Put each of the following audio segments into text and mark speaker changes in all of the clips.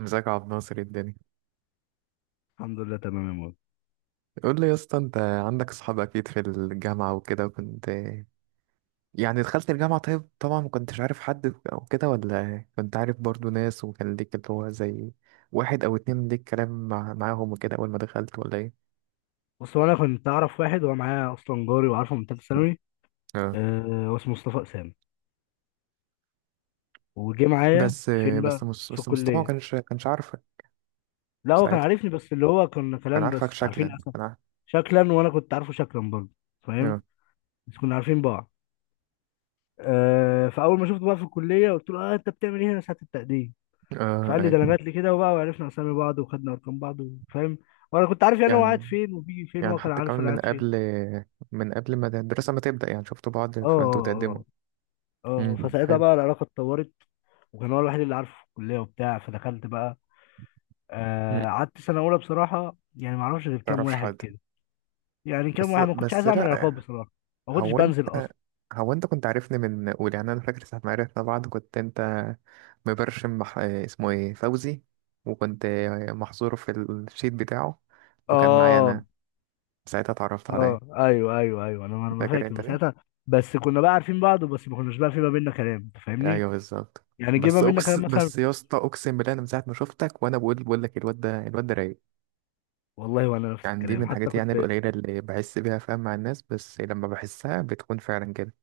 Speaker 1: ازيك يا عبد الناصر؟ ايه الدنيا؟
Speaker 2: الحمد لله تمام يا مول.
Speaker 1: قول لي يا اسطى، انت عندك اصحاب اكيد في الجامعه وكده، وكنت يعني دخلت الجامعه. طيب طبعا ما كنتش عارف حد او كده، ولا كنت عارف برضو ناس وكان ليك اللي هو زي واحد او اتنين ليك كلام معاهم وكده اول ما دخلت، ولا ايه؟
Speaker 2: بص، هو انا كنت اعرف واحد هو معايا اصلا، جاري وعارفه من ثالثه ثانوي.
Speaker 1: اه.
Speaker 2: آه، هو اسمه مصطفى اسامه. وجه معايا.
Speaker 1: بس
Speaker 2: فين بقى؟
Speaker 1: بس مس...
Speaker 2: في
Speaker 1: بس مصطفى ما
Speaker 2: الكليه.
Speaker 1: كانش عارفك
Speaker 2: لا، هو كان
Speaker 1: ساعتها،
Speaker 2: عارفني، بس اللي هو كنا
Speaker 1: كان
Speaker 2: كلام،
Speaker 1: عارفك
Speaker 2: بس عارفين
Speaker 1: شكلا،
Speaker 2: أسا.
Speaker 1: كان عارف.
Speaker 2: شكلا، وانا كنت عارفه شكلا برضه.
Speaker 1: اه،
Speaker 2: فاهم. بس كنا عارفين بعض. فاول ما شفته بقى في الكليه قلت له انت بتعمل ايه هنا ساعه التقديم؟
Speaker 1: اه،
Speaker 2: فقال لي
Speaker 1: اي.
Speaker 2: ده انا جات لي كده، وبقى وعرفنا اسامي بعض وخدنا ارقام بعض. فاهم. وانا كنت عارف يعني هو قاعد
Speaker 1: يعني
Speaker 2: فين وبيجي فين،
Speaker 1: يعني
Speaker 2: وهو كان
Speaker 1: حتى
Speaker 2: عارف
Speaker 1: كمان
Speaker 2: انا
Speaker 1: من
Speaker 2: قاعد فين.
Speaker 1: قبل من قبل ما الدراسه ما تبدا، يعني شفتوا بعض
Speaker 2: اه،
Speaker 1: فانتوا تقدموا.
Speaker 2: اه، اه، اه.
Speaker 1: امم،
Speaker 2: فساعتها
Speaker 1: حلو.
Speaker 2: بقى العلاقه اتطورت. وكان هو الوحيد اللي عارفه في الكليه وبتاع، فدخلت بقى. آه، قعدت سنه اولى بصراحه، يعني ما اعرفش غير كام
Speaker 1: تعرفش
Speaker 2: واحد
Speaker 1: حد.
Speaker 2: كده. يعني كام
Speaker 1: بس
Speaker 2: واحد، ما كنتش
Speaker 1: بس
Speaker 2: عايز اعمل
Speaker 1: لا
Speaker 2: علاقات
Speaker 1: يعني،
Speaker 2: بصراحه. ما كنتش
Speaker 1: هو انت
Speaker 2: بنزل اصلا.
Speaker 1: هو انت كنت عارفني من اولى. يعني انا فاكر ساعة ما عرفنا بعض كنت انت مبرشم، اسمه ايه، فوزي، وكنت محظور في الشيت بتاعه، وكان معايا
Speaker 2: اه،
Speaker 1: انا ساعتها، اتعرفت عليا.
Speaker 2: اه، ايوه، ايوه، ايوه. انا ما
Speaker 1: فاكر
Speaker 2: فاكر
Speaker 1: انت
Speaker 2: من
Speaker 1: ليه؟
Speaker 2: ساعتها. بس كنا بقى عارفين بعض، بس ما كناش بقى في ما بيننا كلام، انت فاهمني؟
Speaker 1: ايوه، بالظبط.
Speaker 2: يعني جه ما بيننا كلام مثلا.
Speaker 1: بس يا اسطى، اقسم بالله، انا من ساعة ما شفتك وانا بقول لك الواد ده رايق.
Speaker 2: والله، وانا نفس
Speaker 1: يعني دي من
Speaker 2: الكلام، حتى
Speaker 1: الحاجات يعني
Speaker 2: كنت.
Speaker 1: القليلة اللي بحس بيها، فاهم، مع الناس. بس لما بحسها بتكون فعلا كده.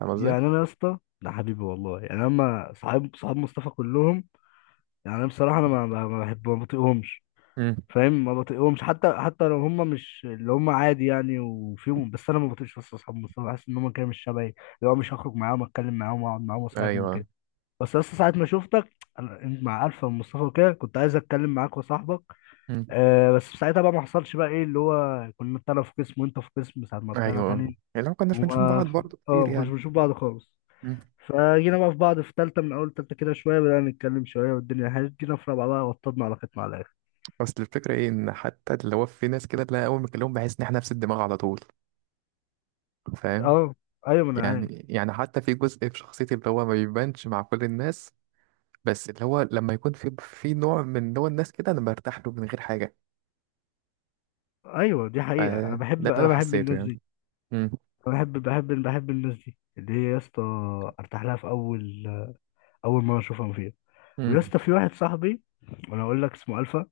Speaker 1: فاهم قصدي؟
Speaker 2: يعني انا يا اسطى ده حبيبي والله، يعني اما صحاب مصطفى كلهم. يعني انا بصراحه، انا ما بحب، ما بطيقهمش.
Speaker 1: امم،
Speaker 2: فاهم. ما بطيقهمش حتى لو هم مش اللي هم، عادي يعني، وفيهم، بس انا ما بطيقش، بس اصحابهم، بس أنا بحس ان هم كده مش شبهي، اللي هو مش هخرج معاهم، اتكلم معاهم، واقعد معاهم، واصاحبهم
Speaker 1: ايوه،
Speaker 2: كده. بس لسه ساعة ما شفتك. انت مع الفا ومصطفى وكده كنت عايز اتكلم معاك وصاحبك. آه، بس ساعتها بقى ما حصلش، بقى ايه، اللي هو كنا انا في قسم وانت في قسم، ساعة ما طلعنا
Speaker 1: ايوه.
Speaker 2: تاني.
Speaker 1: يعني لو كناش
Speaker 2: وما
Speaker 1: بنشوف بعض برضه
Speaker 2: اه
Speaker 1: كتير،
Speaker 2: ما كناش
Speaker 1: يعني.
Speaker 2: بنشوف بعض خالص.
Speaker 1: مم.
Speaker 2: فجينا بقى في بعض في تالتة، من أول تالتة كده شوية بدأنا نتكلم، شوية والدنيا حلوة جينا في رابعة، بقى وطدنا على ختم على الآخر.
Speaker 1: اصل الفكره ايه، ان حتى اللي هو في ناس كده تلاقي اول ما اكلمهم بحس ان احنا نفس الدماغ على طول. فاهم.
Speaker 2: اه. أيوة، ما أنا عارف.
Speaker 1: يعني حتى في جزء في شخصيتي اللي هو ما بيبانش مع كل الناس. بس اللي هو لما يكون في نوع من نوع الناس كده، انا برتاح له من غير حاجه.
Speaker 2: ايوه، دي حقيقه، انا
Speaker 1: فده اللي
Speaker 2: بحب
Speaker 1: انا
Speaker 2: انا بحب
Speaker 1: حسيته،
Speaker 2: الناس
Speaker 1: يعني.
Speaker 2: دي.
Speaker 1: امم.
Speaker 2: انا بحب الناس دي اللي هي يا اسطى. ارتاح لها في اول، اول مره اشوفهم فيها. ويا
Speaker 1: امم،
Speaker 2: اسطى في واحد صاحبي، وانا اقول لك اسمه الفا.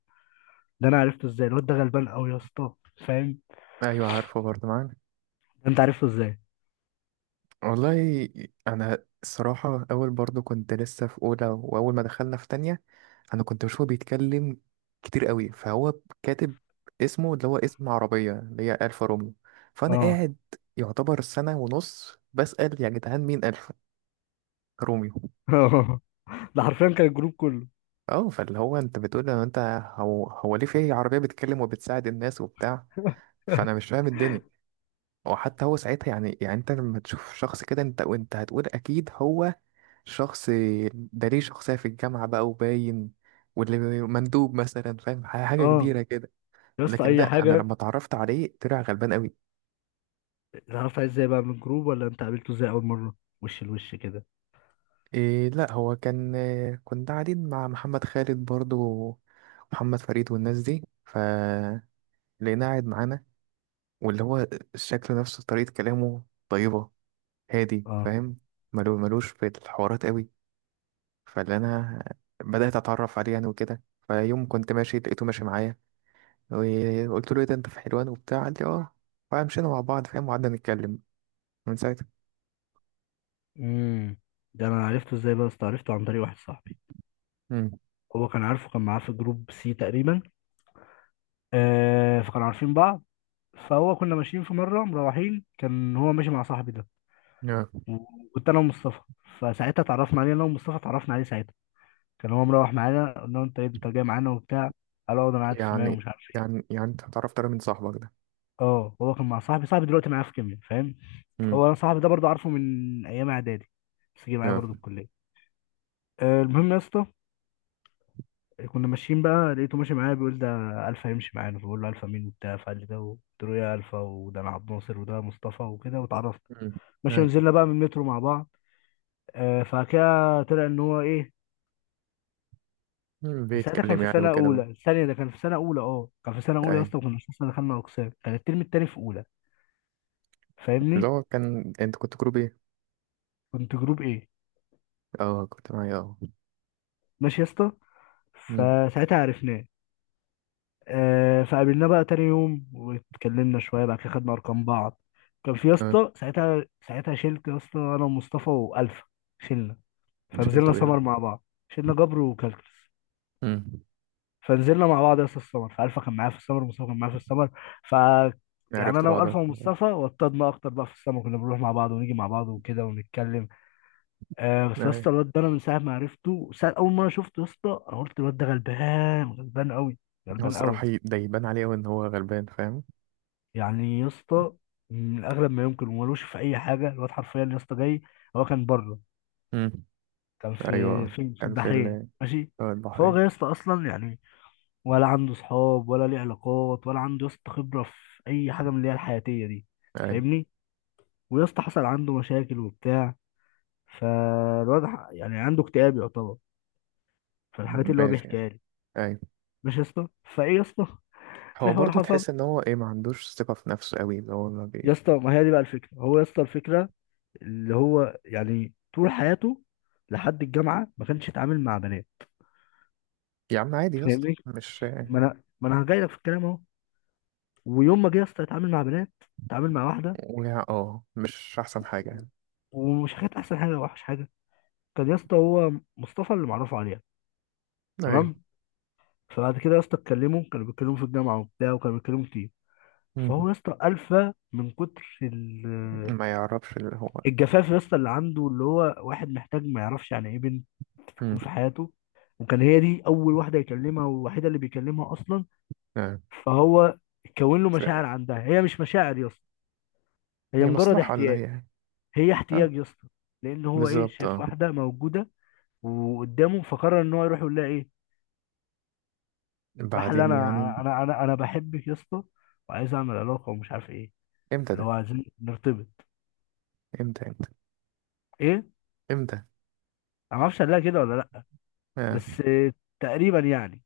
Speaker 2: ده انا عرفته ازاي، الواد ده غلبان قوي يا اسطى. فاهم.
Speaker 1: ايوه، عارفه برضه معاك،
Speaker 2: ده انت عرفته ازاي؟
Speaker 1: والله. انا الصراحه اول، برضو كنت لسه في اولى، واول ما دخلنا في تانية انا كنت بشوفه بيتكلم كتير قوي. فهو كاتب اسمه، اللي هو اسم عربيه، اللي هي الفا روميو. فانا
Speaker 2: اه.
Speaker 1: قاعد يعتبر سنه ونص بسال يا جدعان، مين الفا روميو؟
Speaker 2: ده حرفيا كان الجروب كله.
Speaker 1: اه. فاللي هو انت بتقول لو انت، هو ليه في عربيه بتتكلم وبتساعد الناس وبتاع؟ فانا مش فاهم الدنيا. وحتى هو ساعتها، يعني انت لما تشوف شخص كده، انت هتقول اكيد هو شخص ده، ليه شخصية في الجامعة بقى وباين، واللي مندوب مثلا، فاهم، حاجة
Speaker 2: اه،
Speaker 1: كبيرة كده.
Speaker 2: يا اسطى،
Speaker 1: لكن
Speaker 2: اي
Speaker 1: لا، أنا
Speaker 2: حاجه.
Speaker 1: لما اتعرفت عليه طلع غلبان قوي.
Speaker 2: عرفت ازاي بقى من الجروب، ولا انت قابلته ازاي اول مره؟ وش لوش كده.
Speaker 1: إيه، لا هو كان إيه، كنت قاعدين مع محمد خالد برضو، محمد فريد والناس دي، فلقيناه قاعد معانا. واللي هو الشكل نفسه، طريقة كلامه طيبة، هادي،
Speaker 2: اه.
Speaker 1: فاهم، ملوش في الحوارات قوي. فاللي أنا بدأت أتعرف عليه يعني وكده. فيوم كنت ماشي لقيته ماشي معايا، وقلت له ايه ده، انت في حلوان وبتاع؟ قال لي اه. فمشينا مع بعض، فاهم، وقعدنا نتكلم من ساعتها.
Speaker 2: امم ده انا عرفته ازاي بقى يا اسطى، عرفته عن طريق واحد صاحبي.
Speaker 1: امم.
Speaker 2: هو كان عارفه، كان معاه في جروب سي تقريبا. فكانوا عارفين بعض. فهو كنا ماشيين في مره مروحين، كان هو ماشي مع صاحبي ده.
Speaker 1: اه.
Speaker 2: وكنت انا ومصطفى. فساعتها اتعرفنا عليه انا ومصطفى، اتعرفنا عليه ساعتها. كان هو مروح معانا، قلنا له انت إيه، انت جاي معانا وبتاع. قال اه، ده انا قاعد في مايو
Speaker 1: يعني
Speaker 2: ومش عارف ايه.
Speaker 1: يعني انت هتعرف ترى من صاحبك ده.
Speaker 2: اه، هو كان مع صاحبي، صاحبي دلوقتي معايا في كيميا، فاهم.
Speaker 1: امم.
Speaker 2: هو انا صاحبي ده برضه عارفه من ايام اعدادي. بس جه معايا
Speaker 1: اه.
Speaker 2: برضه الكليه. آه، المهم يا اسطى. كنا ماشيين بقى، لقيته ماشي معايا بيقول ده الفا يمشي معانا، فبقول له الفا مين وبتاع، فقال لي ده، قلت له يا الفا، وده انا عبد ناصر وده مصطفى وكده، واتعرفنا.
Speaker 1: امم،
Speaker 2: ماشي،
Speaker 1: ايوه.
Speaker 2: ونزلنا بقى من المترو مع بعض. آه، فكده طلع ان هو ايه.
Speaker 1: مم،
Speaker 2: ده ساعتها كان
Speaker 1: بيتكلم
Speaker 2: في
Speaker 1: يعني
Speaker 2: سنه
Speaker 1: وكده.
Speaker 2: اولى الثانيه، ده كان في سنه اولى، اه كان في سنه اولى يا
Speaker 1: اي.
Speaker 2: اسطى. وكنا لسه دخلنا اقسام، كان الترم التاني في اولى.
Speaker 1: اللي
Speaker 2: فاهمني؟
Speaker 1: هو كان انت كنت جروب ايه؟
Speaker 2: كنت جروب ايه.
Speaker 1: اه، كنت معايا اه.
Speaker 2: ماشي يا اسطى.
Speaker 1: امم.
Speaker 2: فساعتها عرفناه. آه، فقابلناه بقى تاني يوم واتكلمنا شويه، بعد كده خدنا ارقام بعض. كان في يا
Speaker 1: اه.
Speaker 2: اسطى ساعتها شلت يا اسطى انا ومصطفى والفا. شلنا.
Speaker 1: شلته
Speaker 2: فنزلنا
Speaker 1: ايه بقى؟
Speaker 2: سمر مع بعض، شلنا جبر وكالكس.
Speaker 1: امم.
Speaker 2: فنزلنا مع بعض يا اسطى السمر، فالفا كان معايا في السمر، ومصطفى كان معايا في السمر. ف يعني
Speaker 1: عرفت
Speaker 2: انا
Speaker 1: بعضها.
Speaker 2: والفا ومصطفى وطدنا اكتر بقى في السمر، كنا بنروح مع بعض ونيجي مع بعض وكده ونتكلم. آه، بس يا
Speaker 1: اي.
Speaker 2: اسطى الواد ده انا من ساعه ما عرفته، ساعة اول ما انا شفته يا اسطى، انا قلت الواد ده غلبان، غلبان قوي.
Speaker 1: هو
Speaker 2: غلبان
Speaker 1: الصراحة،
Speaker 2: قوي.
Speaker 1: ده يبان عليه أوي ان هو غلبان، فاهم.
Speaker 2: يعني يا اسطى، من اغلب ما يمكن ومالوش في اي حاجه، الواد حرفيا يا اسطى جاي. هو كان بره.
Speaker 1: امم،
Speaker 2: كان في
Speaker 1: ايوه.
Speaker 2: في في
Speaker 1: كان في
Speaker 2: البحرين، ماشي.
Speaker 1: في
Speaker 2: فهو
Speaker 1: البحرين.
Speaker 2: جاي يا اسطى اصلا يعني، ولا عنده صحاب ولا ليه علاقات ولا عنده يا اسطى خبره في اي حاجه من اللي هي الحياتيه دي.
Speaker 1: اي،
Speaker 2: فاهمني. ويا اسطى حصل عنده مشاكل وبتاع. فالواد يعني عنده اكتئاب يعتبر. فالحاجات اللي هو
Speaker 1: ماشي يعني.
Speaker 2: بيحكيها لي.
Speaker 1: اي.
Speaker 2: ماشي يا اسطى. فايه يا اسطى في
Speaker 1: هو
Speaker 2: حوار
Speaker 1: برضه
Speaker 2: حصل.
Speaker 1: تحس ان هو ايه، ما عندوش ثقة في نفسه قوي، اللي هو ما
Speaker 2: يا
Speaker 1: بي...
Speaker 2: اسطى ما هي دي بقى الفكره، هو يا اسطى الفكره اللي هو يعني طول حياته لحد الجامعه ما كانش يتعامل مع بنات.
Speaker 1: يا عم عادي يا اسطى،
Speaker 2: فاهمني.
Speaker 1: مش.
Speaker 2: ما انا جاي لك في الكلام اهو. ويوم ما جه يا اسطى يتعامل مع بنات، اتعامل مع واحده.
Speaker 1: اه مش احسن حاجة
Speaker 2: و-
Speaker 1: يعني.
Speaker 2: ومش كانت احسن حاجه ولا وحش حاجه. كان يا اسطى هو مصطفى اللي معرفه عليها.
Speaker 1: ايوه.
Speaker 2: تمام. فبعد كده يا اسطى اتكلموا، كانوا بيتكلموا في الجامعه وبتاع، وكانوا بيتكلموا كتير.
Speaker 1: مم.
Speaker 2: فهو يا اسطى الفا من كتر
Speaker 1: ما يعرفش اللي هو.
Speaker 2: الجفاف يا اسطى اللي عنده، اللي هو واحد محتاج، ما يعرفش يعني ايه بنت
Speaker 1: مم.
Speaker 2: تكون في حياته. وكان هي دي اول واحده يكلمها، والوحيده اللي بيكلمها اصلا.
Speaker 1: آه.
Speaker 2: فهو كون له
Speaker 1: ف...
Speaker 2: مشاعر عندها، هي مش مشاعر يا اسطى. هي
Speaker 1: هي
Speaker 2: مجرد
Speaker 1: مصلحة اللي هي
Speaker 2: احتياج.
Speaker 1: يعني.
Speaker 2: هي
Speaker 1: اه،
Speaker 2: احتياج يا اسطى. لان هو ايه،
Speaker 1: بالظبط،
Speaker 2: شايف
Speaker 1: اه.
Speaker 2: واحده موجوده وقدامه، فقرر ان هو يروح يقول لها ايه. راح، اللي
Speaker 1: بعدين يعني.
Speaker 2: انا انا انا انا بحبك يا اسطى، وعايز اعمل علاقه ومش عارف ايه،
Speaker 1: امتى
Speaker 2: اللي
Speaker 1: ده؟
Speaker 2: هو عايزين نرتبط.
Speaker 1: امتى؟ امتى؟
Speaker 2: ايه، انا
Speaker 1: امتى؟
Speaker 2: ما اعرفش قال لها كده ولا لا،
Speaker 1: آه.
Speaker 2: بس تقريبا يعني.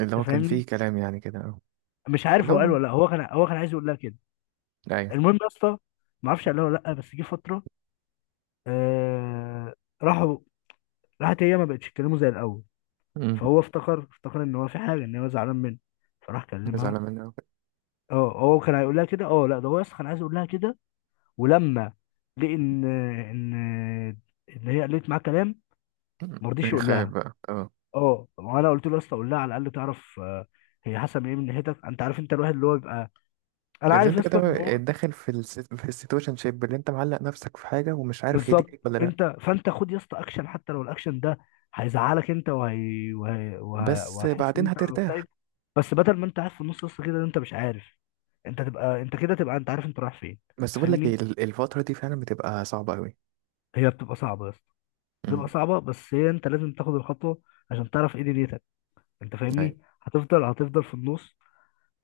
Speaker 1: اللي هو
Speaker 2: انت
Speaker 1: كان
Speaker 2: فاهمني.
Speaker 1: فيه كلام يعني كده، اه.
Speaker 2: مش عارف
Speaker 1: اللي
Speaker 2: هو قال
Speaker 1: هو.
Speaker 2: ولا لا، هو كان عايز يقول لها كده.
Speaker 1: ايوه.
Speaker 2: المهم يا اسطى، ما اعرفش قال لها ولا لا، بس جه فتره. آه. راحوا. راحت هي ما بقتش تكلمه زي الاول.
Speaker 1: مم.
Speaker 2: فهو افتكر ان هو في حاجه، ان هو زعلان منه. فراح كلمها.
Speaker 1: زعلان منه أوي.
Speaker 2: اه، هو كان هيقول لها كده، اه لا، ده هو اصلا كان عايز يقول لها كده. ولما لقى ان ان هي قالت معاه كلام،
Speaker 1: مم.
Speaker 2: ما رضيش يقول
Speaker 1: يخاف
Speaker 2: لها.
Speaker 1: بقى، اه.
Speaker 2: اه، وانا قلت له يا اسطى قول لها على الاقل تعرف، هي حسب ايه من ناحيتك، انت عارف، انت الواحد اللي هو بيبقى، انا
Speaker 1: اللي
Speaker 2: عارف يا
Speaker 1: انت
Speaker 2: اسطى
Speaker 1: كده
Speaker 2: ان،
Speaker 1: داخل في في السيتويشن شيب، اللي انت معلق نفسك في حاجه ومش عارف هي دي
Speaker 2: بالظبط.
Speaker 1: ليك ولا لا.
Speaker 2: فانت خد يا اسطى اكشن، حتى لو الاكشن ده هيزعلك انت
Speaker 1: بس
Speaker 2: وهتحس ان
Speaker 1: بعدين
Speaker 2: انت
Speaker 1: هترتاح.
Speaker 2: مكتئب. بس بدل ما انت قاعد في النص يا اسطى كده، انت مش عارف، انت تبقى انت كده، تبقى انت عارف انت رايح فين.
Speaker 1: بس
Speaker 2: انت
Speaker 1: بقول لك ايه،
Speaker 2: فاهمني.
Speaker 1: الفتره دي فعلا بتبقى صعبه قوي.
Speaker 2: هي بتبقى صعبه يا اسطى،
Speaker 1: امم،
Speaker 2: بتبقى صعبه، بس هي انت لازم تاخد الخطوه عشان تعرف ايه دنيتك. انت
Speaker 1: ايوه.
Speaker 2: فاهمني، هتفضل في النص،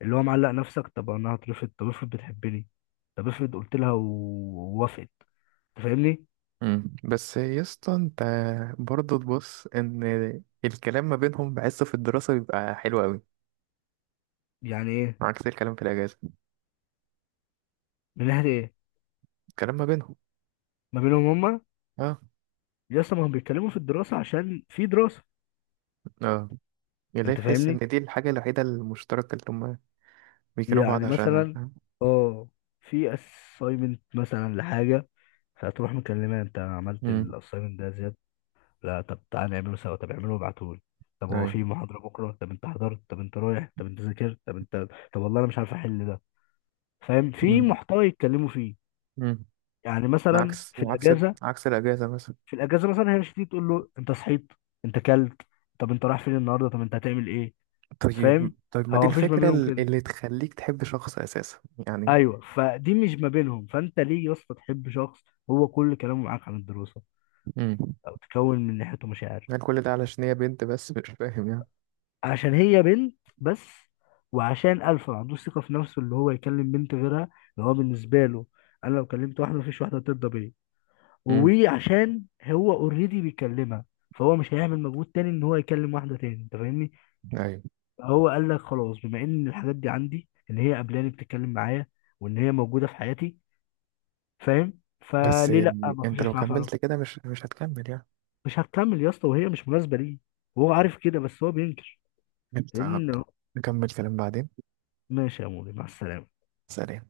Speaker 2: اللي هو معلق نفسك، طب انا هترفض، طب افرض بتحبني، طب افرض قلت لها ووافقت. انت فاهمني.
Speaker 1: امم. بس يا اسطى، انت برضه تبص ان الكلام ما بينهم بحسه في الدراسه بيبقى حلو قوي،
Speaker 2: يعني ايه؟
Speaker 1: عكس الكلام في الاجازه.
Speaker 2: من ناحيه ايه؟
Speaker 1: الكلام ما بينهم.
Speaker 2: ما بينهم هما.
Speaker 1: اه.
Speaker 2: يس، ما هم بيتكلموا في الدراسة عشان في دراسة.
Speaker 1: اه. اللي
Speaker 2: انت
Speaker 1: تحس ان
Speaker 2: فاهمني.
Speaker 1: دي الحاجه الوحيده المشتركه اللي هم بيكونوا بعض
Speaker 2: يعني
Speaker 1: عشانها،
Speaker 2: مثلا،
Speaker 1: فاهم؟
Speaker 2: اه، في assignment مثلا لحاجة، فهتروح مكلمة انت عملت
Speaker 1: امم،
Speaker 2: ال assignment ده يا زياد. لا طب تعالى نعمله سوا، طب اعمله وابعتهولي، طب هو
Speaker 1: ايوه.
Speaker 2: في محاضرة بكرة، طب انت حضرت، طب انت رايح، طب انت ذاكرت، طب انت، طب والله انا مش عارف احل ده. فاهم، في
Speaker 1: امم.
Speaker 2: محتوى يتكلموا فيه.
Speaker 1: امم.
Speaker 2: يعني مثلا
Speaker 1: عكس
Speaker 2: في
Speaker 1: عكس
Speaker 2: الاجازة،
Speaker 1: عكس الأجازة مثلا.
Speaker 2: في الاجازة مثلا هي مش هتيجي تقول له انت صحيت، انت كلت، طب انت رايح فين النهارده، طب انت هتعمل ايه. فاهم؟
Speaker 1: طيب، طيب، ما دي
Speaker 2: هو مفيش ما
Speaker 1: الفكرة،
Speaker 2: بينهم كده.
Speaker 1: اللي تخليك تحب شخص أساسا. يعني.
Speaker 2: ايوه، فدي مش ما بينهم، فانت ليه يا اسطى تحب شخص هو كل كلامه معاك عن الدراسه،
Speaker 1: امم.
Speaker 2: او تكون من ناحيته مشاعر؟
Speaker 1: يعني كل ده علشان هي بنت بس مش فاهم يعني.
Speaker 2: عشان هي بنت بس، وعشان الفا ما عندوش ثقه في نفسه اللي هو يكلم بنت غيرها، اللي هو بالنسبه له: انا لو كلمت واحده مفيش واحده ترضى بيا،
Speaker 1: امم،
Speaker 2: وعشان هو اوريدي بيكلمها، فهو مش هيعمل مجهود تاني ان هو يكلم واحده تاني. انت فاهمني.
Speaker 1: ايوه.
Speaker 2: هو قال لك خلاص، بما ان الحاجات دي عندي، ان هي قبلاني بتتكلم معايا، وان هي موجوده في حياتي، فاهم،
Speaker 1: بس
Speaker 2: فليه لا ما
Speaker 1: انت لو
Speaker 2: اخشش معاها في علاقة.
Speaker 1: كملت كده مش هتكمل يعني.
Speaker 2: مش هتكمل يا اسطى، وهي مش مناسبه ليه، وهو عارف كده بس هو بينكر،
Speaker 1: انت عبده،
Speaker 2: لان.
Speaker 1: نكمل كلام بعدين.
Speaker 2: ماشي يا مولي، مع السلامه.
Speaker 1: سلام.